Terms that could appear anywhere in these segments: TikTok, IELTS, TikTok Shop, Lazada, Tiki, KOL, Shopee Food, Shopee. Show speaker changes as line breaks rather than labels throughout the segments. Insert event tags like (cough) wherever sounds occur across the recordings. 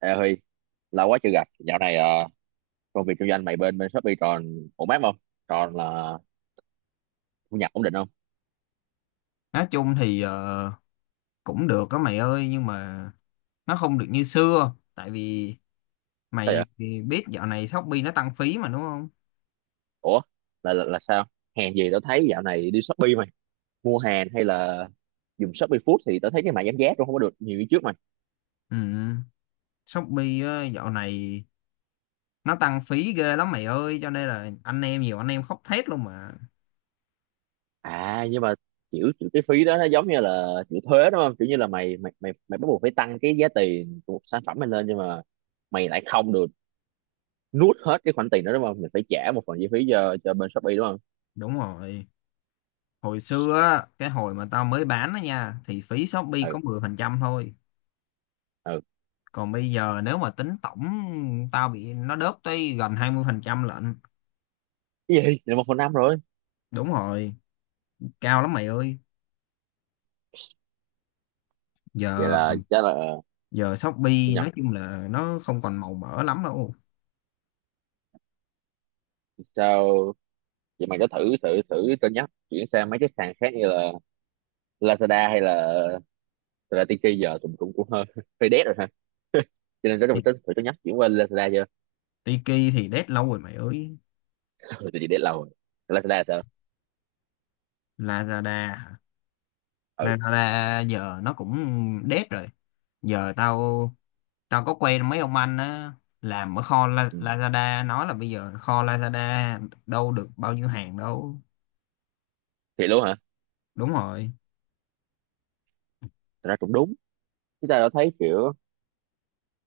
Ê Huy, lâu quá chưa gặp. Dạo này công việc kinh doanh mày bên bên Shopee còn ổn áp không? Còn là thu nhập ổn định không?
Nói chung thì cũng được đó mày ơi, nhưng mà nó không được như xưa, tại vì
Sao vậy?
mày thì biết dạo này Shopee nó tăng phí mà, đúng không?
Ủa, là sao? Hàng gì tao thấy dạo này đi Shopee mày, mua hàng hay là dùng Shopee Food thì tao thấy cái mã giảm giá cũng không có được nhiều như trước mày.
Ừ, Shopee á, dạo này nó tăng phí ghê lắm mày ơi, cho nên là anh em, nhiều anh em khóc thét luôn mà.
À nhưng mà kiểu cái phí đó nó giống như là kiểu thuế đúng không? Kiểu như là mày mày mày mày bắt buộc phải tăng cái giá tiền của một sản phẩm mày lên nhưng mà mày lại không được nuốt hết cái khoản tiền đó đúng không? Mình phải trả một phần chi phí cho bên Shopee đúng không?
Đúng rồi, hồi xưa á, cái hồi mà tao mới bán đó nha, thì phí Shopee
Ừ,
có 10% thôi.
ừ.
Còn bây giờ nếu mà tính tổng, tao bị nó đớp tới gần 20% lận.
Cái gì? Là một phần năm rồi.
Đúng rồi, cao lắm mày ơi.
Vậy
giờ
là chắc là
giờ
thu
Shopee
nhập
nói chung là nó không còn màu mỡ lắm đâu.
sao vậy? Mày có thử thử thử cân nhắc chuyển sang mấy cái sàn khác như là Lazada, hay là thật ra Tiki giờ tụi mình cũng cũng hơi (laughs) hơi dead rồi ha, cho nên
Ti-
có thử cân nhắc chuyển qua Lazada chưa?
Tiki thì dead lâu rồi mày ơi.
(laughs) Ừ, tự nhiên dead lâu rồi. Lazada sao?
Lazada hả?
Ừ.
Lazada giờ nó cũng dead rồi. Giờ tao tao có quen mấy ông anh á làm ở kho
Ừ.
Lazada, nói là bây giờ kho Lazada đâu được bao nhiêu hàng đâu.
Thì luôn hả?
Đúng rồi,
Thật ra cũng đúng, chúng ta đã thấy kiểu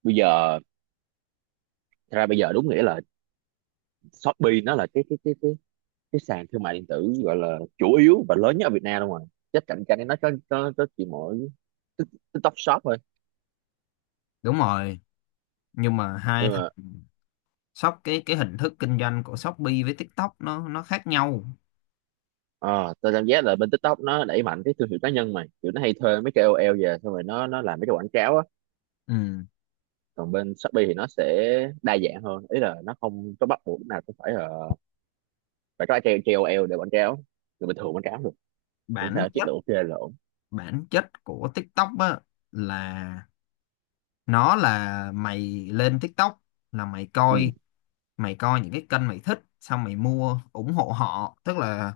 bây giờ, thật ra bây giờ đúng nghĩa là Shopee nó là cái sàn thương mại điện tử gọi là chủ yếu và lớn nhất ở Việt Nam luôn rồi, chắc cạnh tranh nó có chỉ mỗi Tik- TikTok Shop thôi.
đúng rồi, nhưng mà hai
Nhưng
thằng
mà
shop, cái hình thức kinh doanh của Shopee với TikTok nó khác nhau.
ờ, tao cảm giác là bên TikTok nó đẩy mạnh cái thương hiệu cá nhân mà kiểu nó hay thuê mấy cái KOL về xong rồi nó làm mấy cái quảng cáo á.
Ừ.
Còn bên Shopee thì nó sẽ đa dạng hơn, ý là nó không có bắt buộc lúc nào cũng phải là phải có cái KOL để quảng cáo, người bình thường quảng cáo được, miễn
bản
sao chất
chất
lượng ok là ổn.
bản chất của TikTok á, là nó là mày lên TikTok là mày
Ừ.
coi mày coi những cái kênh mày thích, xong mày mua ủng hộ họ, tức là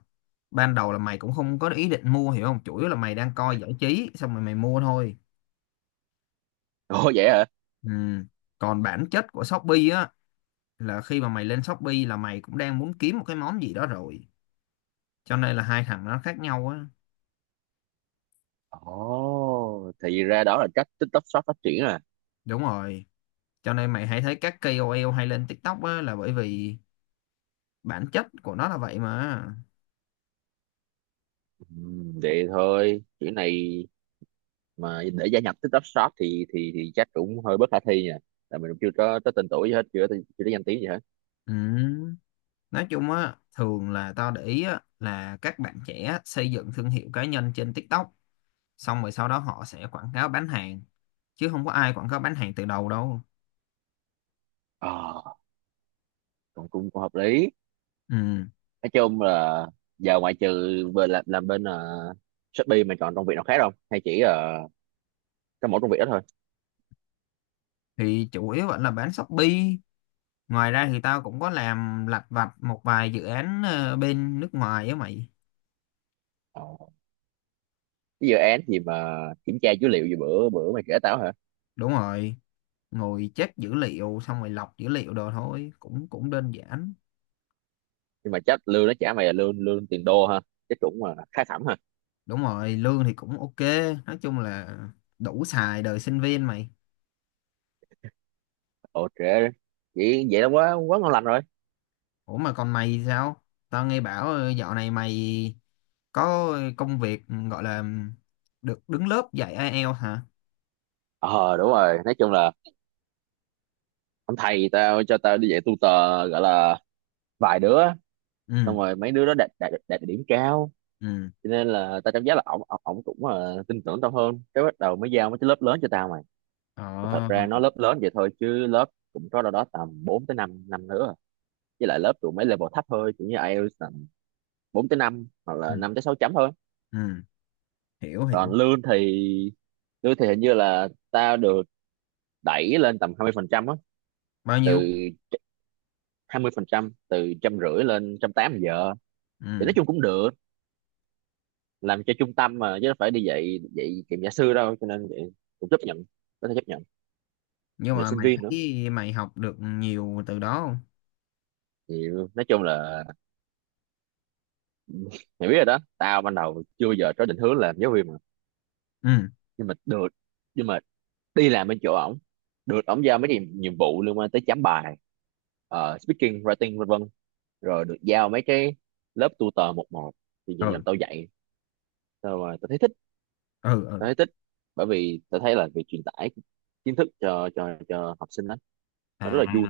ban đầu là mày cũng không có ý định mua, hiểu không, chủ yếu là mày đang coi giải trí xong rồi mày mua thôi.
Ồ (laughs) vậy hả?
Ừ. Còn bản chất của Shopee á, là khi mà mày lên Shopee là mày cũng đang muốn kiếm một cái món gì đó rồi, cho nên là hai thằng nó khác nhau á.
Ồ, thì ra đó là cách TikTok Shop phát triển à?
Đúng rồi, cho nên mày hãy thấy các KOL hay lên TikTok á là bởi vì bản chất của nó là vậy mà.
Ừ, vậy thôi kiểu này mà để gia nhập TikTok Shop thì chắc cũng hơi bất khả thi nha, là mình cũng chưa có tới tên tuổi gì hết, chưa có danh tiếng gì hết.
Ừ. Nói chung á, thường là tao để ý á, là các bạn trẻ xây dựng thương hiệu cá nhân trên TikTok, xong rồi sau đó họ sẽ quảng cáo bán hàng, chứ không có ai quảng cáo bán hàng từ đầu đâu.
Ờ, còn cũng hợp lý.
Ừ.
Nói chung là giờ ngoại trừ về làm bên Shopee mà chọn công việc nào khác không, hay chỉ cái mỗi công việc đó thôi?
Thì chủ yếu vẫn là bán Shopee, ngoài ra thì tao cũng có làm lặt vặt một vài dự án bên nước ngoài á mày.
Ờ, cái dự án gì mà kiểm tra dữ liệu gì bữa bữa mày kể tao hả?
Đúng rồi, ngồi check dữ liệu xong rồi lọc dữ liệu đồ thôi, cũng cũng đơn giản.
Nhưng mà chắc lương nó trả mày là lương lương tiền đô ha, chắc cũng mà khá khẩm ha?
Đúng rồi, lương thì cũng ok, nói chung là đủ xài đời sinh viên mày.
Ồ trễ, vậy vậy là quá quá ngon lành rồi.
Ủa mà còn mày thì sao? Tao nghe bảo dạo này mày có công việc gọi là được đứng lớp dạy IELTS hả?
Ờ đúng rồi, nói chung là ông thầy tao cho tao đi dạy tutor gọi là vài đứa,
Ừ,
xong rồi mấy đứa đó đạt đạt đạt điểm cao,
ừ.
cho nên là tao cảm giác là ổng ổng ổng cũng tin tưởng tao hơn, cái bắt đầu mới giao mấy cái lớp lớn cho tao mày. Mà thật
Ờ,
ra nó lớp lớn vậy thôi chứ lớp cũng có đâu đó tầm 4 tới 5 năm nữa à. Với lại lớp tụi mấy level thấp thôi, kiểu như IELTS tầm 4 tới 5 hoặc
ừ,
là 5 tới 6 chấm thôi.
ừ. Hiểu,
Còn
hiểu.
lương thì hình như là tao được đẩy lên tầm 20% á,
Bao
từ
nhiêu?
20% từ trăm rưỡi lên trăm tám giờ. Thì nói
Ừ.
chung cũng được, làm cho trung tâm mà chứ đâu phải đi dạy dạy kiểm gia sư đâu, cho nên vậy cũng chấp nhận, có thể chấp nhận,
Nhưng
mình là
mà
sinh
mày
viên nữa.
thấy mày học được nhiều từ đó không?
Hiểu. Nói chung là (laughs) mày biết rồi đó, tao ban đầu chưa bao giờ có định hướng làm giáo viên mà,
Ừ,
nhưng mà được nhưng mà đi làm bên chỗ ổng, được ổng giao mấy cái nhiệm vụ liên quan tới chấm bài, speaking writing vân vân, rồi được giao mấy cái lớp tutor một một, thì dần dần
ừ,
tao dạy, tao thấy thích.
ừ, ừ.
Tao thấy thích bởi vì tao thấy là việc truyền tải kiến thức cho học sinh đó, nó rất
À,
là vui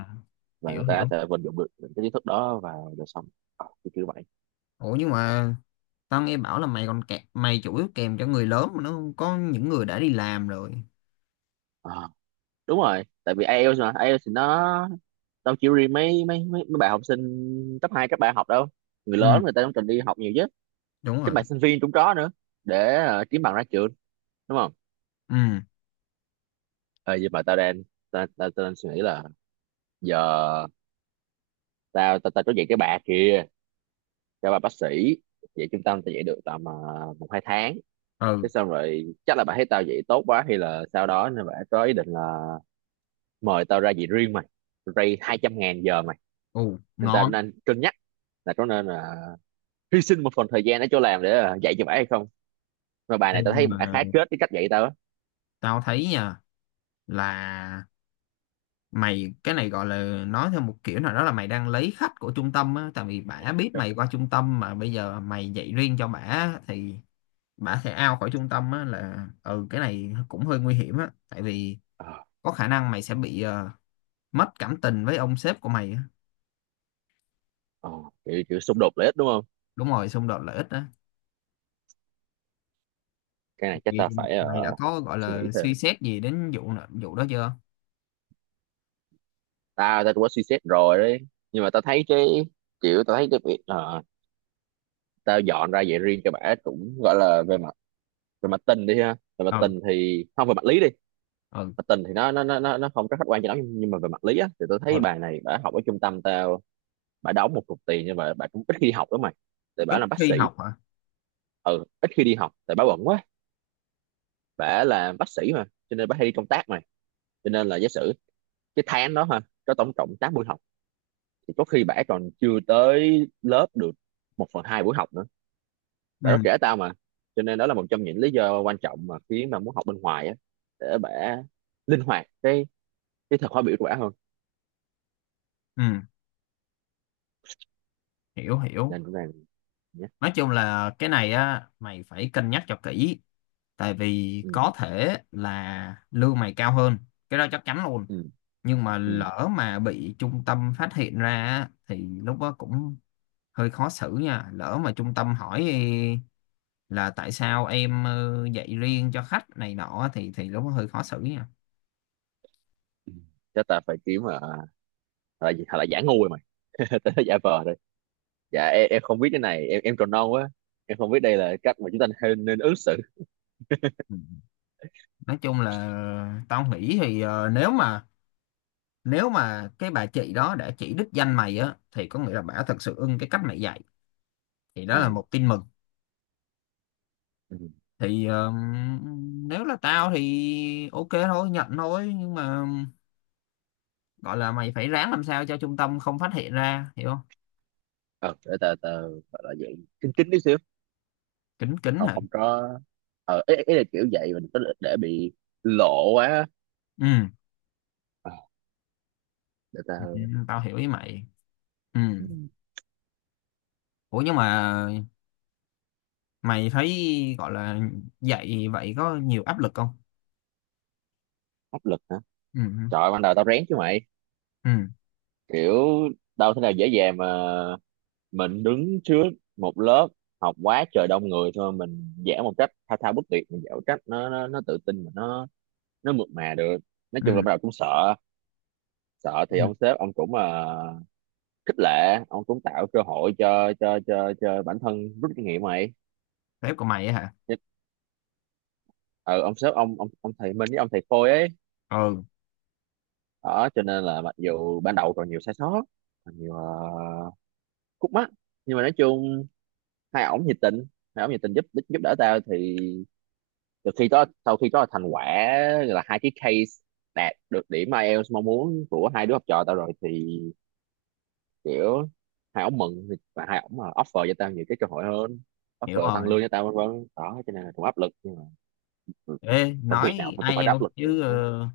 và
hiểu,
người ta
hiểu.
có thể vận dụng được những cái kiến thức đó vào đời sống. Ờ, kiểu kiểu vậy.
Ủa nhưng mà tao nghe bảo là mày còn kẹt, mày chủ yếu kèm cho người lớn mà, nó có những người đã đi làm rồi.
Ờ. Đúng rồi, tại vì IELTS mà, IELTS thì nó đâu chỉ riêng mấy bạn học sinh cấp 2 cấp 3 học đâu, người
Ừ,
lớn người ta cũng cần đi học nhiều chứ,
đúng
các
rồi.
bạn sinh viên cũng có nữa, để kiếm bằng ra trường đúng không?
Ừ,
Ờ, nhưng mà tao đang suy nghĩ là giờ tao tao tao có dạy cái bà kia, cho bà bác sĩ, dạy trung tâm tao dạy được tầm một hai tháng,
ừ.
thế xong rồi chắc là bà thấy tao dạy tốt quá hay là sau đó, nên bà có ý định là mời tao ra dạy riêng mày, ray hai trăm ngàn giờ mày.
Ồ,
Nên tao
ngon.
đang cân nhắc là có nên là hy sinh một phần thời gian để cho làm để dạy cho bả hay không, mà bài
Ê,
này tao
nhưng
thấy bả
mà
khá kết cái cách dạy tao á.
tao thấy nha, là mày cái này gọi là nói theo một kiểu nào đó là mày đang lấy khách của trung tâm á, tại vì bả biết mày qua trung tâm mà bây giờ mày dạy riêng cho bả thì bả sẽ out khỏi trung tâm á, là ừ cái này cũng hơi nguy hiểm á, tại vì
Ờ,
có khả năng mày sẽ bị mất cảm tình với ông sếp của mày á.
ờ, kiểu xung đột lợi ích đúng không?
Đúng rồi, xung đột lợi ích á.
Cái này chắc
Thì
tao phải
mày đã có gọi
suy nghĩ
là
thêm.
suy xét gì đến vụ đó chưa?
Tao tao cũng có suy xét rồi đấy, nhưng mà tao thấy cái kiểu, tao thấy cái việc tao dọn ra dạy riêng cho bả cũng gọi là về mặt, về mặt tình đi ha về mặt
Ừ,
tình thì không về mặt lý đi,
ừ,
mặt tình thì nó không có khách quan cho lắm nhưng mà về mặt lý á thì tao thấy
ừ.
bài này bả học ở trung tâm tao, bả đóng một cục tiền nhưng mà bả cũng ít khi đi học lắm mày, tại bả
Ít
làm bác
khi
sĩ.
học hả?
Ừ, ít khi đi học tại bả bận quá, bả là bác sĩ mà cho nên bả hay đi công tác mà, cho nên là giả sử cái tháng đó ha có tổng cộng 8 buổi học thì có khi bả còn chưa tới lớp được một phần hai buổi học nữa, bả có
Ừ,
kể tao mà. Cho nên đó là một trong những lý do quan trọng mà khiến mà muốn học bên ngoài á, để bả linh hoạt cái thời khóa biểu của bả hơn.
ừ. Hiểu, hiểu.
Nên cũng đang, nhé.
Nói chung là cái này á, mày phải cân nhắc cho kỹ, tại vì
ừ
có thể là lương mày cao hơn, cái đó chắc chắn luôn,
ừ
nhưng mà
ừ
lỡ mà bị trung tâm phát hiện ra á, thì lúc đó cũng hơi khó xử nha. Lỡ mà trung tâm hỏi là tại sao em dạy riêng cho khách này nọ, thì lúc đó hơi khó xử nha.
ừ Chắc ta phải kiếm mà là gì, hoặc là giả ngu rồi mày, (laughs) giả vờ đây, dạ em không biết cái này, em còn non quá, em không biết đây là cách mà chúng ta nên ứng xử.
Ừ. Nói chung là tao nghĩ thì nếu mà, nếu mà cái bà chị đó đã chỉ đích danh mày á thì có nghĩa là bà thật sự ưng cái cách mày dạy, thì đó là
Ừ.
một tin mừng.
Ừ.
Thì nếu là tao thì ok thôi, nhận thôi, nhưng mà gọi là mày phải ráng làm sao cho trung tâm không phát hiện ra, hiểu không?
Ờ, để tờ tờ gọi là vậy, kín kín tí xíu.
Kín kín
Không,
hả?
không có, ờ ý là kiểu vậy, mình có để bị lộ quá á.
Ừ.
Ờ, để
Ừ,
tờ.
tao hiểu ý mày. Ừ.
Ừ.
Ủa nhưng mà mày thấy, gọi là, dạy vậy có nhiều áp lực không?
Áp lực hả?
Ừ,
Trời ơi, ban đầu tao rén chứ mày,
ừ,
kiểu đâu thế nào dễ dàng mà, mình đứng trước một lớp học quá trời đông người thôi, mình vẽ một cách thao thao bất tuyệt, mình vẽ một cách nó tự tin mà nó mượt mà được. Nói chung là
ừ,
ban đầu cũng sợ, sợ
ừ.
thì ông sếp ông cũng khích lệ, ông cũng tạo cơ hội cho bản thân rút kinh nghiệm mày.
Sếp của mày á hả?
Nhất. Ừ, ông sếp ông ông thầy Minh với ông thầy Khôi ấy
Ừ.
đó, cho nên là mặc dù ban đầu còn nhiều sai sót, còn nhiều khúc mắc, nhưng mà nói chung hai ổng nhiệt tình hai ổng nhiệt tình giúp giúp đỡ tao. Thì từ khi có sau khi có thành quả là hai cái case đạt được điểm IELTS mong muốn của hai đứa học trò tao rồi thì kiểu hai ổng mừng, và hai ổng mà offer cho tao nhiều cái cơ hội hơn,
Hiểu
offer tăng
rồi.
lương cho tao vân vân đó, cho nên là cũng áp lực nhưng mà ừ,
Ê
công việc nào
nói
cũng phải có áp
IELTS
lực thì
chứ
mới-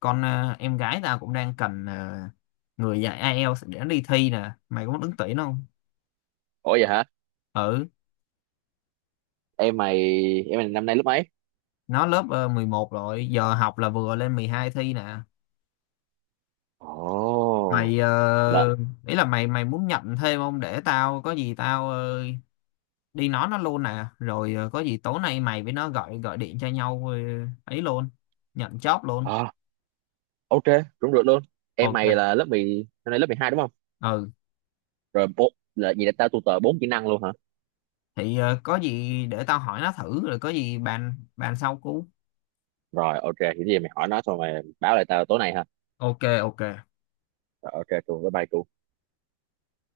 con em gái tao cũng đang cần người dạy IELTS để đi thi nè, mày có muốn ứng tuyển không?
Ủa vậy hả?
Ừ.
Em mày em mày năm nay lớp mấy?
Nó lớp 11 rồi, giờ học là vừa lên 12 thi nè
Ồ,
mày.
là,
Ờ, Ý là mày mày muốn nhận thêm không, để tao có gì tao đi nói nó luôn nè, rồi có gì tối nay mày với nó gọi gọi điện cho nhau, ấy luôn, nhận job luôn.
à, ok, đúng được luôn. Em mày
Ok.
là lớp 10 năm nay lớp 12 đúng không?
Ừ
Rồi bộ là gì, là tao tutor bốn kỹ năng luôn hả?
thì có gì để tao hỏi nó thử rồi có gì bàn bàn sau cú.
Rồi ok, thì cái gì mày hỏi nó xong mày báo lại tao tối nay ha.
Ok, ok.
Rồi ok, cùng với bài